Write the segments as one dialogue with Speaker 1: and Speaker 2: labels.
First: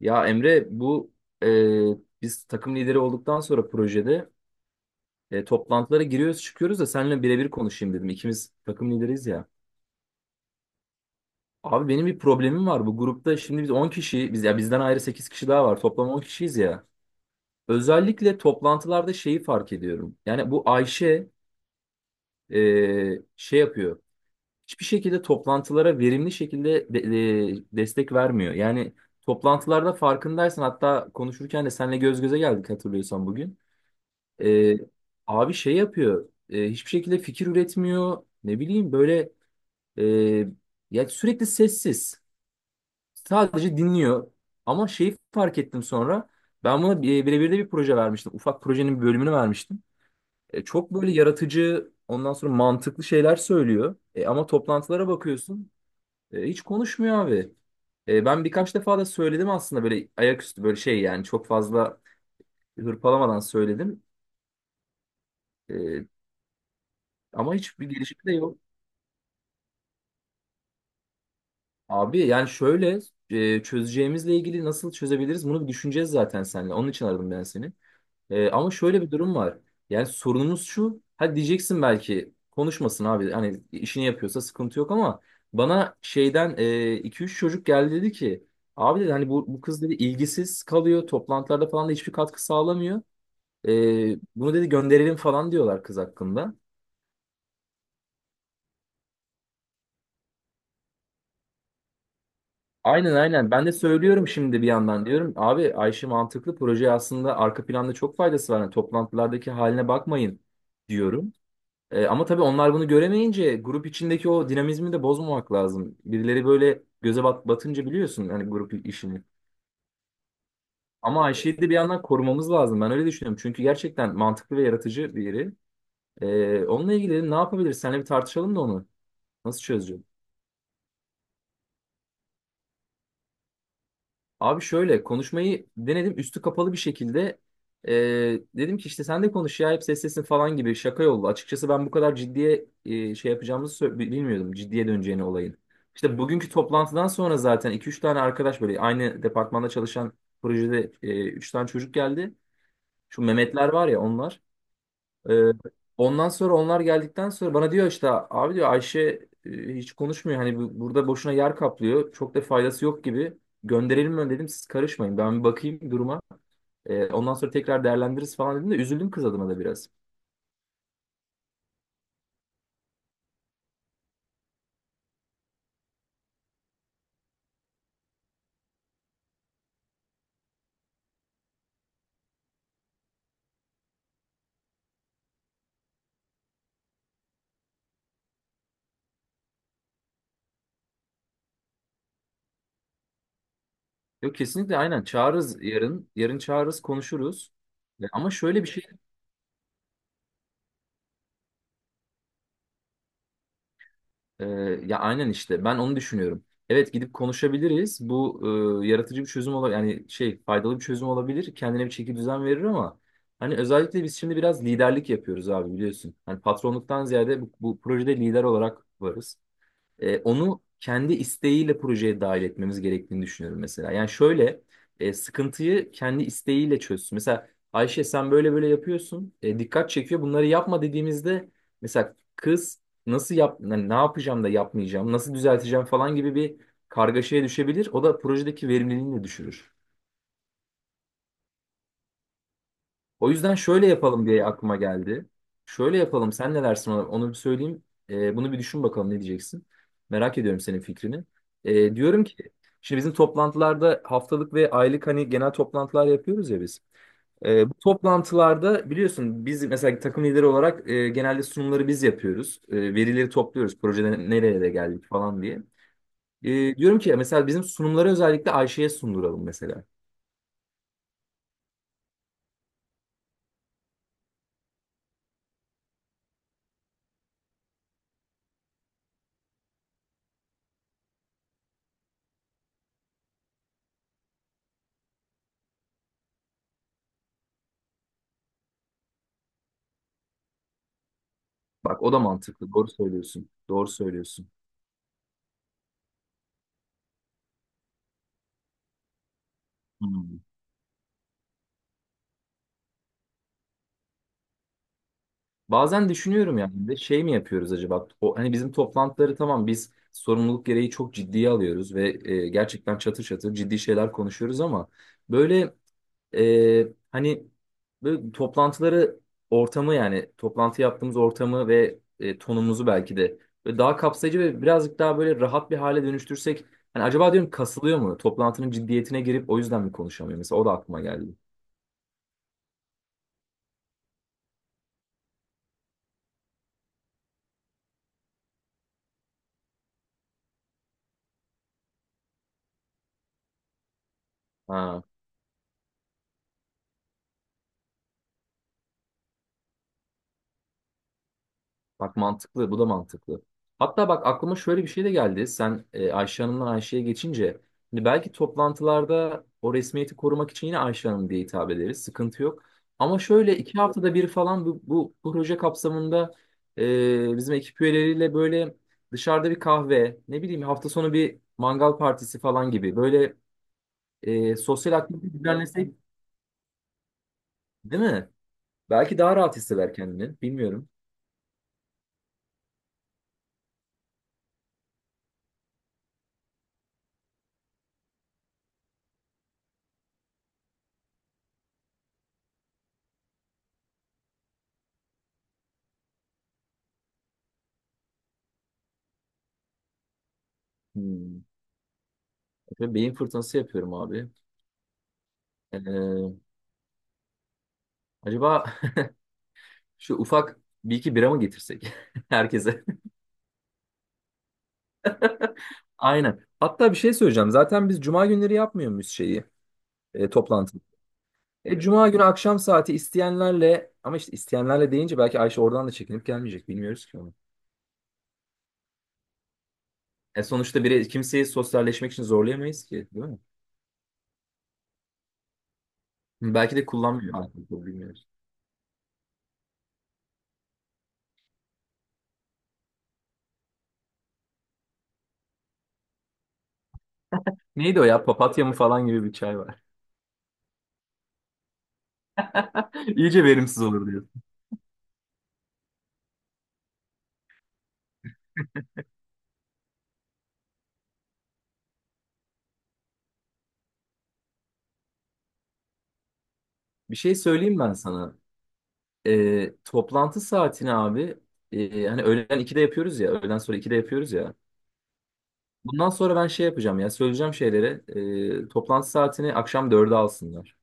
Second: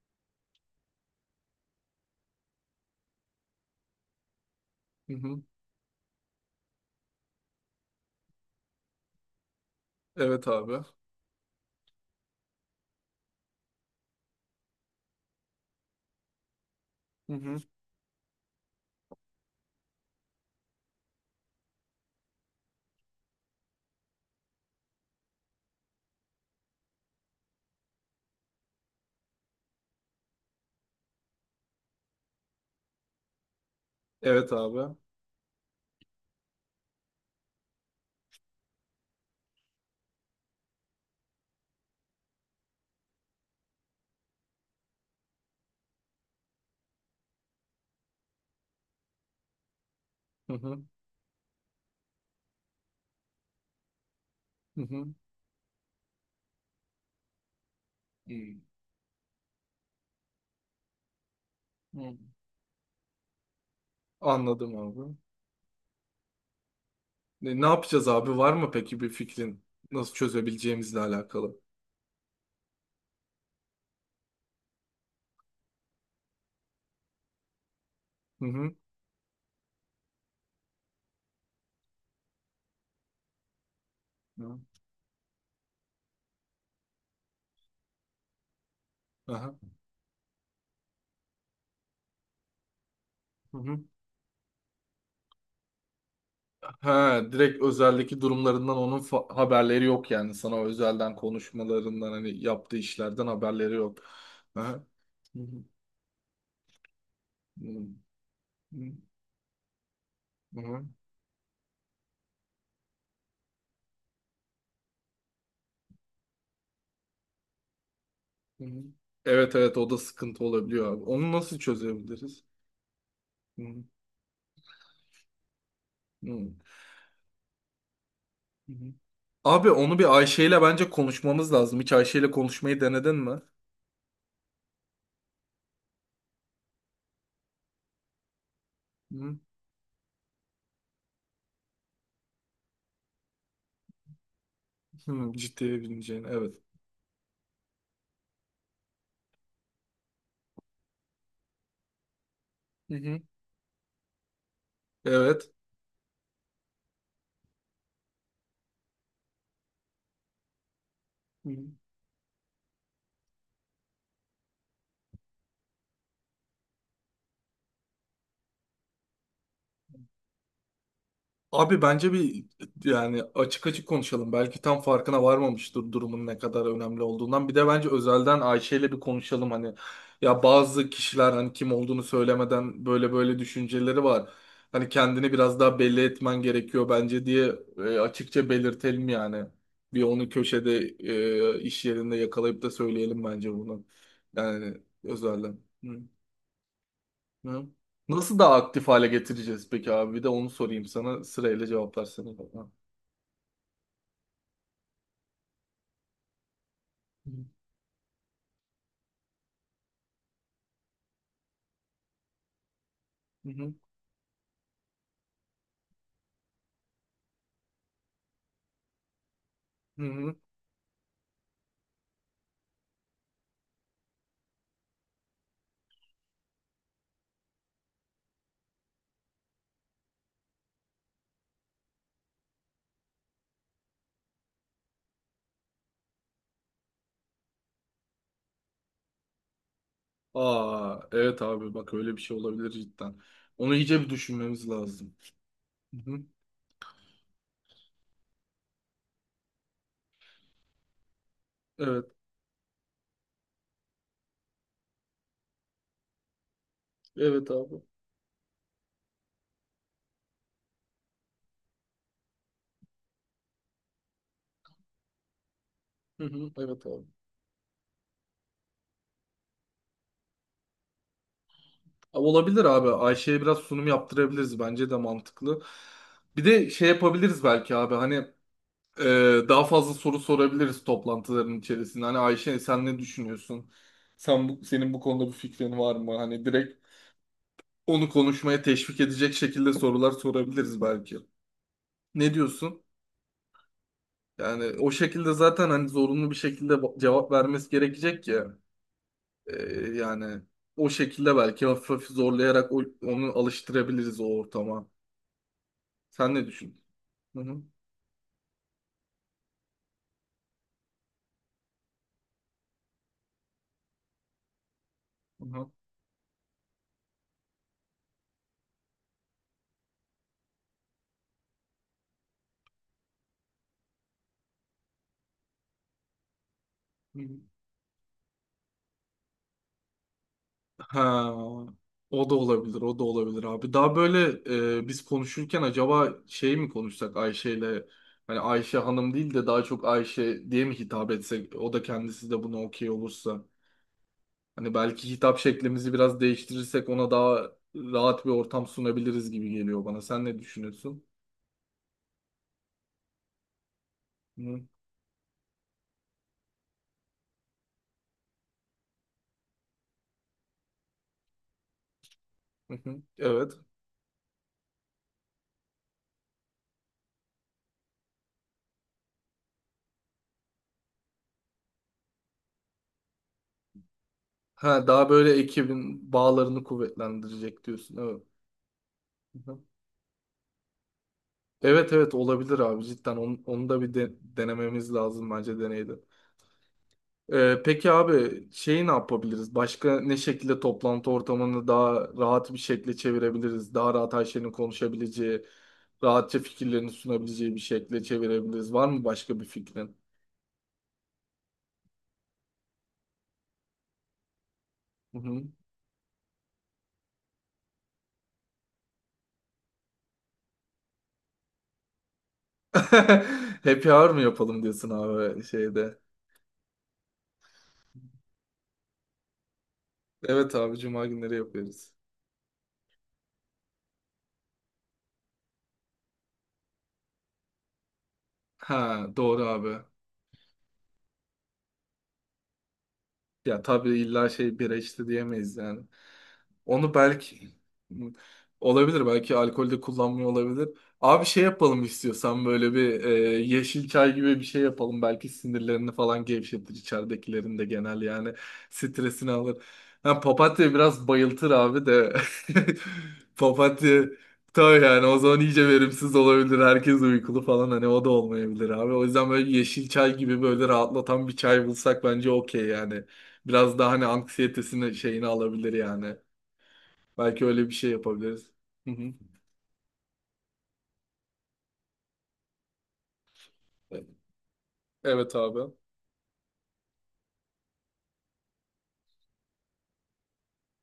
Speaker 1: Ya Emre, biz takım lideri olduktan sonra projede,
Speaker 2: Hı hı.
Speaker 1: toplantılara giriyoruz çıkıyoruz da seninle birebir konuşayım dedim. İkimiz takım lideriyiz ya.
Speaker 2: Evet abi.
Speaker 1: Abi, benim bir problemim var bu grupta. Şimdi biz 10 kişi, biz ya bizden ayrı 8 kişi daha var, toplam 10 kişiyiz ya.
Speaker 2: Hı hı.
Speaker 1: Özellikle toplantılarda şeyi fark ediyorum. Yani bu Ayşe şey yapıyor. Hiçbir şekilde toplantılara verimli şekilde destek vermiyor. Yani toplantılarda farkındaysan, hatta konuşurken de seninle göz göze geldik hatırlıyorsan bugün.
Speaker 2: Evet
Speaker 1: Ee,
Speaker 2: abi.
Speaker 1: Abi şey yapıyor. Hiçbir şekilde fikir üretmiyor. Ne bileyim, böyle e, ya sürekli sessiz. Sadece dinliyor. Ama şeyi fark ettim sonra. Ben buna birebir de bir proje vermiştim. Ufak projenin bir bölümünü vermiştim.
Speaker 2: Hı hı.
Speaker 1: Çok böyle yaratıcı, ondan sonra mantıklı şeyler söylüyor. Ama
Speaker 2: Hı hı.
Speaker 1: toplantılara bakıyorsun, hiç konuşmuyor abi. Ben
Speaker 2: Hmm.
Speaker 1: birkaç defa da söyledim aslında, böyle ayaküstü, böyle şey yani çok fazla
Speaker 2: Hı.
Speaker 1: hırpalamadan söyledim.
Speaker 2: Anladım abi.
Speaker 1: E, Ama
Speaker 2: Ne
Speaker 1: hiçbir
Speaker 2: yapacağız
Speaker 1: gelişme
Speaker 2: abi?
Speaker 1: de
Speaker 2: Var
Speaker 1: yok.
Speaker 2: mı peki bir fikrin? Nasıl çözebileceğimizle alakalı?
Speaker 1: Abi yani şöyle, çözeceğimizle ilgili nasıl çözebiliriz bunu bir düşüneceğiz zaten seninle. Onun için aradım ben seni.
Speaker 2: Hı
Speaker 1: Ama
Speaker 2: hı.
Speaker 1: şöyle bir durum var. Yani sorunumuz şu. Hadi diyeceksin, belki konuşmasın abi. Hani işini yapıyorsa
Speaker 2: Hı.
Speaker 1: sıkıntı yok ama bana şeyden iki üç çocuk geldi, dedi ki, abi dedi, hani bu,
Speaker 2: Aha.
Speaker 1: bu kız dedi ilgisiz kalıyor. Toplantılarda falan da hiçbir katkı sağlamıyor.
Speaker 2: Hı
Speaker 1: E,
Speaker 2: hı.
Speaker 1: Bunu dedi, gönderelim falan diyorlar kız hakkında.
Speaker 2: Ha, direkt özeldeki durumlarından onun haberleri yok yani. Sana özelden konuşmalarından hani yaptığı
Speaker 1: Aynen,
Speaker 2: işlerden
Speaker 1: aynen. Ben de
Speaker 2: haberleri yok.
Speaker 1: söylüyorum şimdi bir
Speaker 2: Aha.
Speaker 1: yandan. Diyorum,
Speaker 2: Hı hı.
Speaker 1: abi Ayşe mantıklı, proje aslında arka
Speaker 2: Hı hı.
Speaker 1: planda çok faydası var. Yani toplantılardaki haline bakmayın
Speaker 2: Hı hı.
Speaker 1: diyorum. Ama tabii onlar bunu göremeyince grup içindeki o dinamizmi de bozmamak lazım. Birileri böyle göze batınca biliyorsun hani
Speaker 2: Hı hı.
Speaker 1: grup işini.
Speaker 2: Evet, evet, o da sıkıntı olabiliyor abi.
Speaker 1: Ama
Speaker 2: Onu
Speaker 1: Ayşe'yi
Speaker 2: nasıl
Speaker 1: de bir yandan
Speaker 2: çözebiliriz?
Speaker 1: korumamız lazım. Ben öyle düşünüyorum.
Speaker 2: Hı
Speaker 1: Çünkü
Speaker 2: hı.
Speaker 1: gerçekten mantıklı ve yaratıcı biri.
Speaker 2: Hı
Speaker 1: Onunla ilgili ne yapabiliriz? Seninle bir tartışalım da
Speaker 2: hı.
Speaker 1: onu. Nasıl
Speaker 2: Abi onu
Speaker 1: çözeceğiz?
Speaker 2: bir Ayşe ile bence konuşmamız lazım. Hiç Ayşe ile konuşmayı denedin mi?
Speaker 1: Abi, şöyle konuşmayı denedim üstü kapalı bir şekilde. Ee, Dedim ki, işte sen de
Speaker 2: Hı
Speaker 1: konuş ya, hep seslesin falan gibi şaka yollu. Açıkçası ben bu kadar ciddiye şey yapacağımızı bilmiyordum. Ciddiye döneceğini
Speaker 2: hı,
Speaker 1: olayın.
Speaker 2: ciddiye
Speaker 1: İşte
Speaker 2: bineceğini.
Speaker 1: bugünkü
Speaker 2: Evet.
Speaker 1: toplantıdan sonra zaten iki üç tane arkadaş, böyle aynı departmanda çalışan projede, 3 tane çocuk geldi.
Speaker 2: Hı hı.
Speaker 1: Şu Mehmetler var ya, onlar.
Speaker 2: Evet.
Speaker 1: Ee, Ondan sonra onlar geldikten sonra bana diyor, işte abi diyor, Ayşe hiç konuşmuyor. Hani burada boşuna yer
Speaker 2: Hı.
Speaker 1: kaplıyor. Çok da faydası yok gibi. Gönderelim mi dedim, siz karışmayın. Ben bir bakayım duruma. Ondan sonra tekrar değerlendiririz falan dedim de üzüldüm kız adına da biraz.
Speaker 2: Abi bence bir yani açık açık konuşalım. Belki tam farkına varmamıştır durumun ne kadar önemli olduğundan. Bir de bence özelden Ayşe ile bir konuşalım hani. Ya bazı kişiler hani kim olduğunu söylemeden böyle böyle düşünceleri var. Hani kendini biraz daha belli etmen gerekiyor bence diye açıkça belirtelim yani. Bir onu köşede iş yerinde yakalayıp da söyleyelim bence bunu.
Speaker 1: Yok,
Speaker 2: Yani
Speaker 1: kesinlikle, aynen
Speaker 2: özelden.
Speaker 1: çağırırız
Speaker 2: Hı.
Speaker 1: yarın. Yarın çağırırız, konuşuruz.
Speaker 2: Hı.
Speaker 1: Ama
Speaker 2: Nasıl daha
Speaker 1: şöyle bir şey.
Speaker 2: aktif hale getireceğiz peki abi? Bir de onu sorayım sana. Sırayla cevaplarsana bana.
Speaker 1: Ee, Ya aynen, işte ben onu düşünüyorum. Evet, gidip konuşabiliriz. Bu yaratıcı bir çözüm olabilir. Yani şey, faydalı bir çözüm olabilir. Kendine bir çeki düzen verir ama
Speaker 2: Hı
Speaker 1: hani
Speaker 2: hı.
Speaker 1: özellikle biz şimdi biraz liderlik yapıyoruz abi, biliyorsun. Hani patronluktan ziyade bu projede lider olarak varız.
Speaker 2: Hı hı.
Speaker 1: Onu kendi isteğiyle projeye dahil etmemiz gerektiğini düşünüyorum mesela. Yani şöyle, sıkıntıyı kendi isteğiyle çözsün. Mesela Ayşe, sen böyle böyle yapıyorsun. Dikkat çekiyor. Bunları yapma dediğimizde mesela kız nasıl yap yani, ne yapacağım da yapmayacağım, nasıl düzelteceğim falan gibi bir kargaşaya düşebilir. O da projedeki verimliliğini de düşürür.
Speaker 2: Aa, evet abi, bak öyle bir şey olabilir cidden.
Speaker 1: O yüzden
Speaker 2: Onu
Speaker 1: şöyle
Speaker 2: iyice bir
Speaker 1: yapalım diye
Speaker 2: düşünmemiz
Speaker 1: aklıma
Speaker 2: lazım.
Speaker 1: geldi. Şöyle
Speaker 2: Hı hı.
Speaker 1: yapalım, sen ne dersin ona? Onu bir söyleyeyim. Bunu bir düşün bakalım, ne diyeceksin. Merak ediyorum senin fikrini.
Speaker 2: Evet.
Speaker 1: Diyorum ki, şimdi bizim toplantılarda haftalık ve aylık, hani genel toplantılar yapıyoruz ya biz.
Speaker 2: Evet
Speaker 1: Bu
Speaker 2: abi.
Speaker 1: toplantılarda biliyorsun, biz mesela takım lideri olarak genelde sunumları biz yapıyoruz. Verileri topluyoruz. Projede nereye de geldik falan diye.
Speaker 2: Hı hı. Evet
Speaker 1: Diyorum
Speaker 2: abi.
Speaker 1: ki, mesela bizim sunumları özellikle Ayşe'ye sunduralım mesela.
Speaker 2: Abi olabilir abi. Ayşe'ye biraz sunum yaptırabiliriz. Bence de mantıklı. Bir de şey yapabiliriz belki abi. Hani e, daha fazla soru sorabiliriz toplantıların içerisinde. Hani Ayşe, sen ne düşünüyorsun? Sen senin bu konuda bir fikrin var mı? Hani direkt onu konuşmaya teşvik edecek şekilde sorular sorabiliriz belki.
Speaker 1: Bak, o da
Speaker 2: Ne
Speaker 1: mantıklı.
Speaker 2: diyorsun?
Speaker 1: Doğru söylüyorsun. Doğru söylüyorsun.
Speaker 2: Yani o şekilde zaten hani zorunlu bir şekilde cevap vermesi gerekecek ya. Ee,
Speaker 1: Hmm.
Speaker 2: Yani o şekilde belki hafif hafif zorlayarak onu alıştırabiliriz o ortama.
Speaker 1: Bazen
Speaker 2: Sen ne
Speaker 1: düşünüyorum yani,
Speaker 2: düşünüyorsun?
Speaker 1: bir de şey mi
Speaker 2: Hı hı.
Speaker 1: yapıyoruz acaba? O, hani bizim toplantıları, tamam biz sorumluluk gereği çok ciddiye alıyoruz ve gerçekten çatır çatır ciddi şeyler konuşuyoruz ama
Speaker 2: Hı
Speaker 1: böyle hani, böyle toplantıları, ortamı yani toplantı yaptığımız ortamı ve tonumuzu belki de böyle daha kapsayıcı ve birazcık daha böyle rahat bir hale dönüştürsek, hani acaba
Speaker 2: hı.
Speaker 1: diyorum, kasılıyor mu? Toplantının ciddiyetine girip o yüzden mi konuşamıyor? Mesela o da aklıma
Speaker 2: Ha,
Speaker 1: geldi.
Speaker 2: o da olabilir, o da olabilir abi. Daha böyle biz konuşurken acaba şey mi konuşsak Ayşe'yle, hani Ayşe Hanım değil de daha çok Ayşe diye mi hitap etsek, o da kendisi de buna okey olursa. Hani
Speaker 1: Ha.
Speaker 2: belki hitap şeklimizi biraz değiştirirsek ona daha rahat bir ortam sunabiliriz gibi geliyor bana. Sen ne düşünüyorsun?
Speaker 1: Bak mantıklı, bu da mantıklı. Hatta bak, aklıma
Speaker 2: Hı,
Speaker 1: şöyle bir şey de geldi. Sen Ayşe Hanım'dan Ayşe'ye geçince. Şimdi belki toplantılarda o resmiyeti korumak için yine Ayşe Hanım diye hitap ederiz, sıkıntı yok.
Speaker 2: hı, hı.
Speaker 1: Ama
Speaker 2: Evet.
Speaker 1: şöyle 2 haftada bir falan bu proje kapsamında bizim ekip üyeleriyle böyle dışarıda bir kahve, ne bileyim hafta sonu bir mangal partisi falan gibi böyle
Speaker 2: Ha,
Speaker 1: sosyal
Speaker 2: daha böyle
Speaker 1: aktivite düzenlesek,
Speaker 2: ekibin bağlarını kuvvetlendirecek diyorsun.
Speaker 1: değil mi? Belki daha rahat
Speaker 2: Evet.
Speaker 1: hisseder kendini. Bilmiyorum.
Speaker 2: Evet, evet, olabilir abi cidden, onu, onu da bir denememiz lazım bence deneydi. Peki abi, şeyi ne yapabiliriz? Başka ne şekilde toplantı ortamını daha rahat bir şekilde çevirebiliriz? Daha rahat her şeyini konuşabileceği, rahatça fikirlerini sunabileceği bir şekilde çevirebiliriz. Var mı başka bir fikrin?
Speaker 1: Hmm. Beyin fırtınası yapıyorum abi.
Speaker 2: Hı hı.
Speaker 1: Ee, Acaba şu ufak bir iki bira mı getirsek herkese?
Speaker 2: Happy hour mı yapalım diyorsun abi şeyde?
Speaker 1: Aynen. Hatta bir şey söyleyeceğim. Zaten biz cuma günleri yapmıyor muyuz şeyi,
Speaker 2: Evet
Speaker 1: toplantı?
Speaker 2: abi, cuma günleri yapıyoruz.
Speaker 1: Cuma günü akşam saati isteyenlerle, ama işte isteyenlerle deyince belki Ayşe oradan da çekinip gelmeyecek. Bilmiyoruz ki onu.
Speaker 2: Ha, doğru abi.
Speaker 1: Sonuçta biri kimseyi sosyalleşmek için zorlayamayız ki, değil mi?
Speaker 2: Ya tabii illa şey bira içti diyemeyiz yani.
Speaker 1: Belki de
Speaker 2: Onu
Speaker 1: kullanmıyor,
Speaker 2: belki,
Speaker 1: alkol, bilmiyoruz.
Speaker 2: olabilir, belki alkolde kullanmıyor olabilir. Abi şey yapalım istiyorsan böyle bir yeşil çay gibi bir şey yapalım. Belki sinirlerini falan gevşetir, içeridekilerin de
Speaker 1: Neydi
Speaker 2: genel
Speaker 1: o ya?
Speaker 2: yani
Speaker 1: Papatya mı falan gibi
Speaker 2: stresini
Speaker 1: bir
Speaker 2: alır.
Speaker 1: çay var.
Speaker 2: Ha, papatya biraz bayıltır abi de
Speaker 1: İyice verimsiz
Speaker 2: papatya
Speaker 1: olur diyor.
Speaker 2: tabii yani, o zaman iyice verimsiz olabilir. Herkes uykulu falan, hani o da olmayabilir abi. O yüzden böyle yeşil çay gibi böyle rahatlatan bir çay bulsak bence okey yani. Biraz daha hani anksiyetesini şeyini alabilir yani.
Speaker 1: Bir şey
Speaker 2: Belki öyle bir
Speaker 1: söyleyeyim
Speaker 2: şey
Speaker 1: ben sana.
Speaker 2: yapabiliriz. Hı hı.
Speaker 1: Toplantı saatini abi, hani öğlen 2'de yapıyoruz ya, öğleden sonra 2'de yapıyoruz ya.
Speaker 2: Evet abi.
Speaker 1: Bundan sonra ben şey yapacağım, ya söyleyeceğim şeylere, toplantı saatini akşam 4'e alsınlar.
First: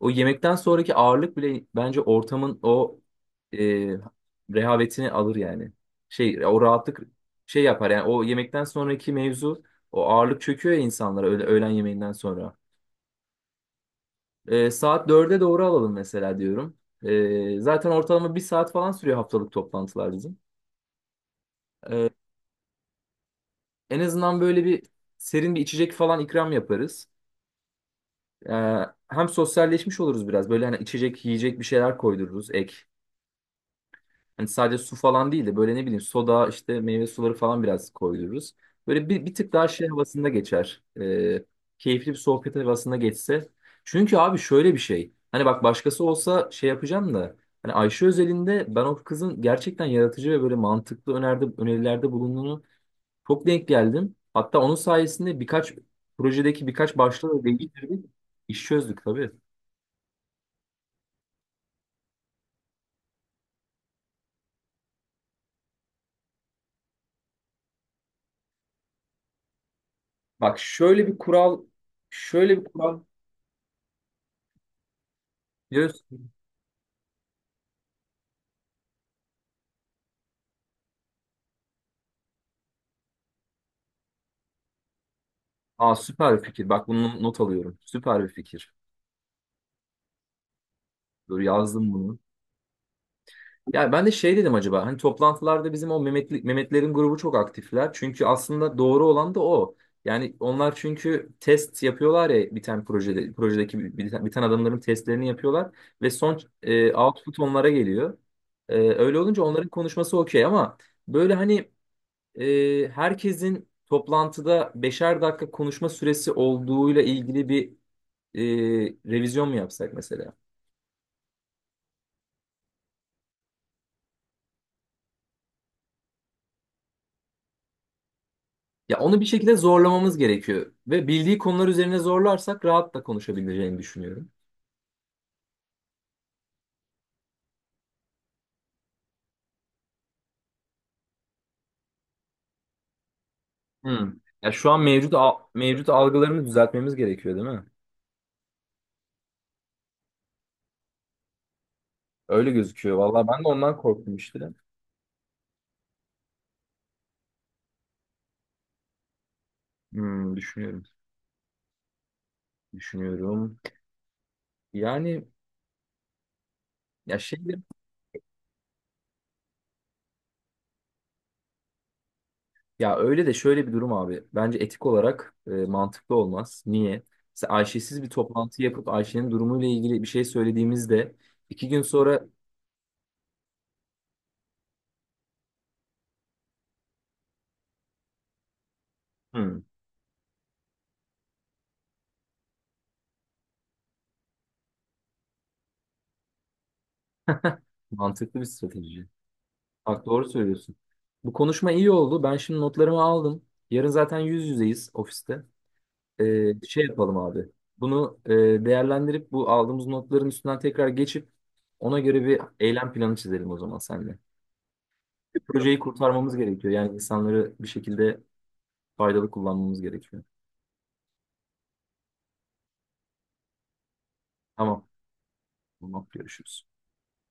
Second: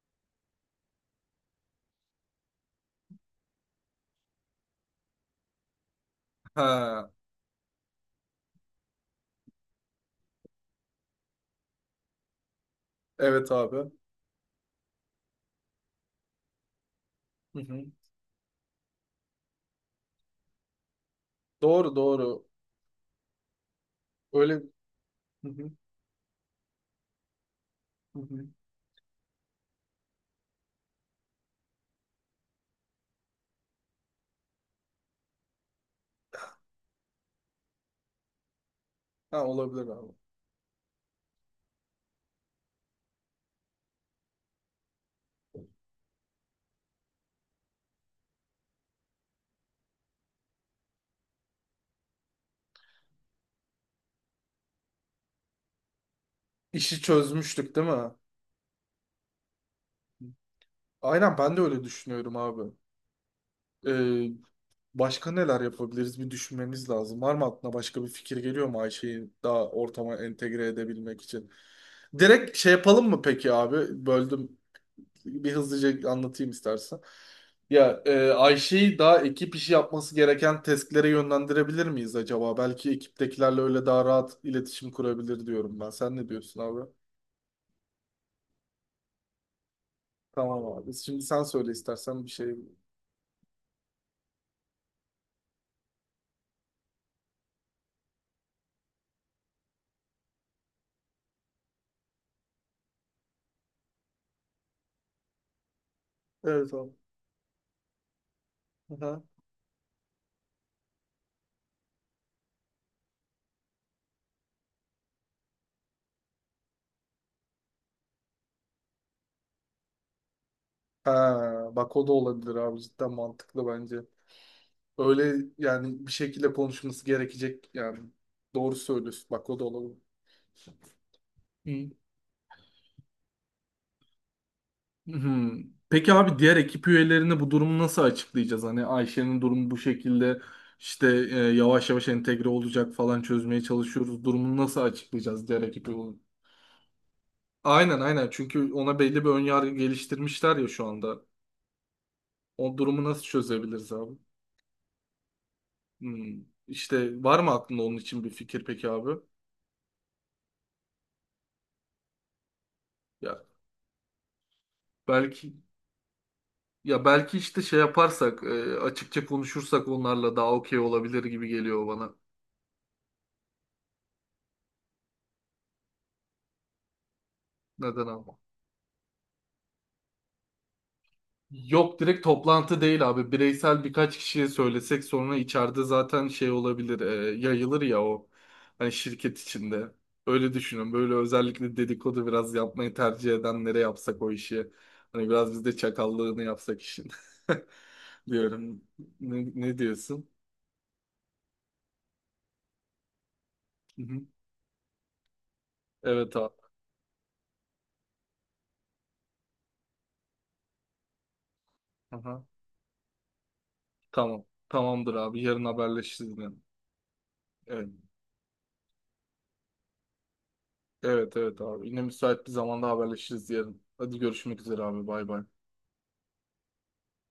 Speaker 1: O yemekten sonraki ağırlık bile bence ortamın o e, rehavetini alır yani. Şey, o rahatlık
Speaker 2: Ha,
Speaker 1: şey yapar yani, o yemekten sonraki mevzu, o ağırlık çöküyor ya insanlara öyle öğlen yemeğinden sonra.
Speaker 2: evet abi.
Speaker 1: Saat 4'e doğru alalım mesela diyorum.
Speaker 2: Hı hı.
Speaker 1: Zaten ortalama bir saat falan sürüyor haftalık toplantılar bizim.
Speaker 2: Doğru, doğru.
Speaker 1: En azından
Speaker 2: Öyle.
Speaker 1: böyle bir
Speaker 2: Hı
Speaker 1: serin bir
Speaker 2: hı.
Speaker 1: içecek falan ikram yaparız.
Speaker 2: Hı hı.
Speaker 1: Ee, Hem sosyalleşmiş oluruz biraz. Böyle, hani içecek, yiyecek bir şeyler koydururuz ek. Hani sadece su falan değil de böyle, ne bileyim, soda, işte meyve suları falan biraz koydururuz. Böyle bir
Speaker 2: Ha,
Speaker 1: tık daha
Speaker 2: olabilir
Speaker 1: şey
Speaker 2: abi.
Speaker 1: havasında geçer. Keyifli bir sohbet havasında geçse. Çünkü abi şöyle bir şey. Hani bak, başkası olsa şey yapacağım da. Hani Ayşe özelinde ben o kızın gerçekten yaratıcı ve böyle mantıklı önerilerde bulunduğunu çok denk geldim. Hatta onun sayesinde birkaç projedeki birkaç
Speaker 2: İşi
Speaker 1: başlığı da
Speaker 2: çözmüştük değil
Speaker 1: değiştirdik.
Speaker 2: mi?
Speaker 1: İş çözdük tabii.
Speaker 2: Aynen, ben de öyle düşünüyorum abi. Ee, Başka neler yapabiliriz, bir düşünmeniz lazım. Var mı aklına başka bir fikir geliyor mu Ayşe'yi daha ortama
Speaker 1: Bak
Speaker 2: entegre
Speaker 1: şöyle bir
Speaker 2: edebilmek için?
Speaker 1: kural, şöyle
Speaker 2: Direkt
Speaker 1: bir
Speaker 2: şey
Speaker 1: kural.
Speaker 2: yapalım mı peki abi? Böldüm. Bir hızlıca
Speaker 1: Biliyorsun.
Speaker 2: anlatayım istersen. Ya Ayşe'yi daha ekip işi yapması gereken testlere yönlendirebilir miyiz acaba? Belki ekiptekilerle öyle daha rahat iletişim kurabilir diyorum ben.
Speaker 1: Aa,
Speaker 2: Sen ne
Speaker 1: süper bir
Speaker 2: diyorsun
Speaker 1: fikir.
Speaker 2: abi?
Speaker 1: Bak bunu not alıyorum. Süper bir fikir.
Speaker 2: Tamam abi. Şimdi
Speaker 1: Dur,
Speaker 2: sen söyle
Speaker 1: yazdım bunu.
Speaker 2: istersen bir şey.
Speaker 1: Ya ben de şey dedim, acaba hani toplantılarda bizim o Mehmetlerin grubu çok aktifler. Çünkü aslında doğru olan da o. Yani onlar çünkü test yapıyorlar ya, bir tane projedeki bir tane adamların testlerini yapıyorlar ve son
Speaker 2: Evet abi.
Speaker 1: output onlara geliyor. Öyle
Speaker 2: Aha.
Speaker 1: olunca onların konuşması okey ama böyle, hani herkesin toplantıda 5'er dakika konuşma süresi olduğuyla ilgili bir e, revizyon mu yapsak mesela?
Speaker 2: Ha, bak o da olabilir abi. Cidden mantıklı bence. Öyle yani, bir şekilde konuşması gerekecek yani. Doğru
Speaker 1: Ya onu
Speaker 2: söylüyorsun.
Speaker 1: bir
Speaker 2: Bak
Speaker 1: şekilde
Speaker 2: o da olabilir.
Speaker 1: zorlamamız gerekiyor ve bildiği konular
Speaker 2: Hı.
Speaker 1: üzerine zorlarsak rahatla konuşabileceğini düşünüyorum.
Speaker 2: Hmm. Peki abi, diğer ekip üyelerine bu durumu nasıl açıklayacağız? Hani Ayşe'nin durumu bu şekilde, işte yavaş yavaş entegre olacak falan, çözmeye
Speaker 1: Hmm.
Speaker 2: çalışıyoruz.
Speaker 1: Ya
Speaker 2: Durumunu
Speaker 1: şu
Speaker 2: nasıl
Speaker 1: an mevcut
Speaker 2: açıklayacağız diğer ekip
Speaker 1: mevcut
Speaker 2: üyelerine?
Speaker 1: algılarını düzeltmemiz gerekiyor, değil mi?
Speaker 2: Aynen, aynen, çünkü ona belli bir ön yargı geliştirmişler ya şu anda.
Speaker 1: Öyle
Speaker 2: O
Speaker 1: gözüküyor.
Speaker 2: durumu nasıl
Speaker 1: Vallahi ben de ondan
Speaker 2: çözebiliriz abi?
Speaker 1: korktum işte.
Speaker 2: Hmm. İşte var mı aklında onun için bir fikir peki abi?
Speaker 1: Hmm, düşünüyorum.
Speaker 2: Ya
Speaker 1: Düşünüyorum. Yani,
Speaker 2: belki, ya
Speaker 1: ya
Speaker 2: belki
Speaker 1: şey,
Speaker 2: işte şey yaparsak açıkça konuşursak onlarla daha okey olabilir gibi geliyor bana.
Speaker 1: ya öyle de şöyle bir durum abi. Bence etik olarak mantıklı olmaz. Niye? Mesela Ayşe'siz
Speaker 2: Neden
Speaker 1: bir
Speaker 2: abi?
Speaker 1: toplantı yapıp Ayşe'nin durumuyla ilgili bir şey söylediğimizde iki gün
Speaker 2: Yok, direkt
Speaker 1: sonra
Speaker 2: toplantı değil abi. Bireysel birkaç kişiye söylesek sonra içeride zaten şey olabilir, yayılır ya o. Hani şirket
Speaker 1: Hmm.
Speaker 2: içinde. Öyle düşünün. Böyle özellikle dedikodu biraz yapmayı tercih edenlere yapsak o işi. Hani biraz biz de çakallığını yapsak işin.
Speaker 1: Mantıklı bir
Speaker 2: Diyorum.
Speaker 1: strateji.
Speaker 2: Ne
Speaker 1: Bak doğru
Speaker 2: diyorsun?
Speaker 1: söylüyorsun. Bu konuşma iyi oldu. Ben şimdi notlarımı aldım. Yarın
Speaker 2: Hı
Speaker 1: zaten
Speaker 2: hı.
Speaker 1: yüz yüzeyiz ofiste.
Speaker 2: Evet abi.
Speaker 1: Şey yapalım abi. Bunu değerlendirip bu aldığımız notların üstünden tekrar geçip ona göre bir
Speaker 2: Aha.
Speaker 1: eylem planı çizelim o zaman seninle.
Speaker 2: Tamam. Tamamdır
Speaker 1: Bir
Speaker 2: abi. Yarın
Speaker 1: projeyi
Speaker 2: haberleşiriz
Speaker 1: kurtarmamız
Speaker 2: yine.
Speaker 1: gerekiyor. Yani insanları bir
Speaker 2: Evet.
Speaker 1: şekilde faydalı kullanmamız gerekiyor.
Speaker 2: Evet, evet abi. Yine müsait bir zamanda haberleşiriz yarın. Hadi görüşmek üzere
Speaker 1: Tamam.
Speaker 2: abi. Bay bay.
Speaker 1: Tamam. Görüşürüz.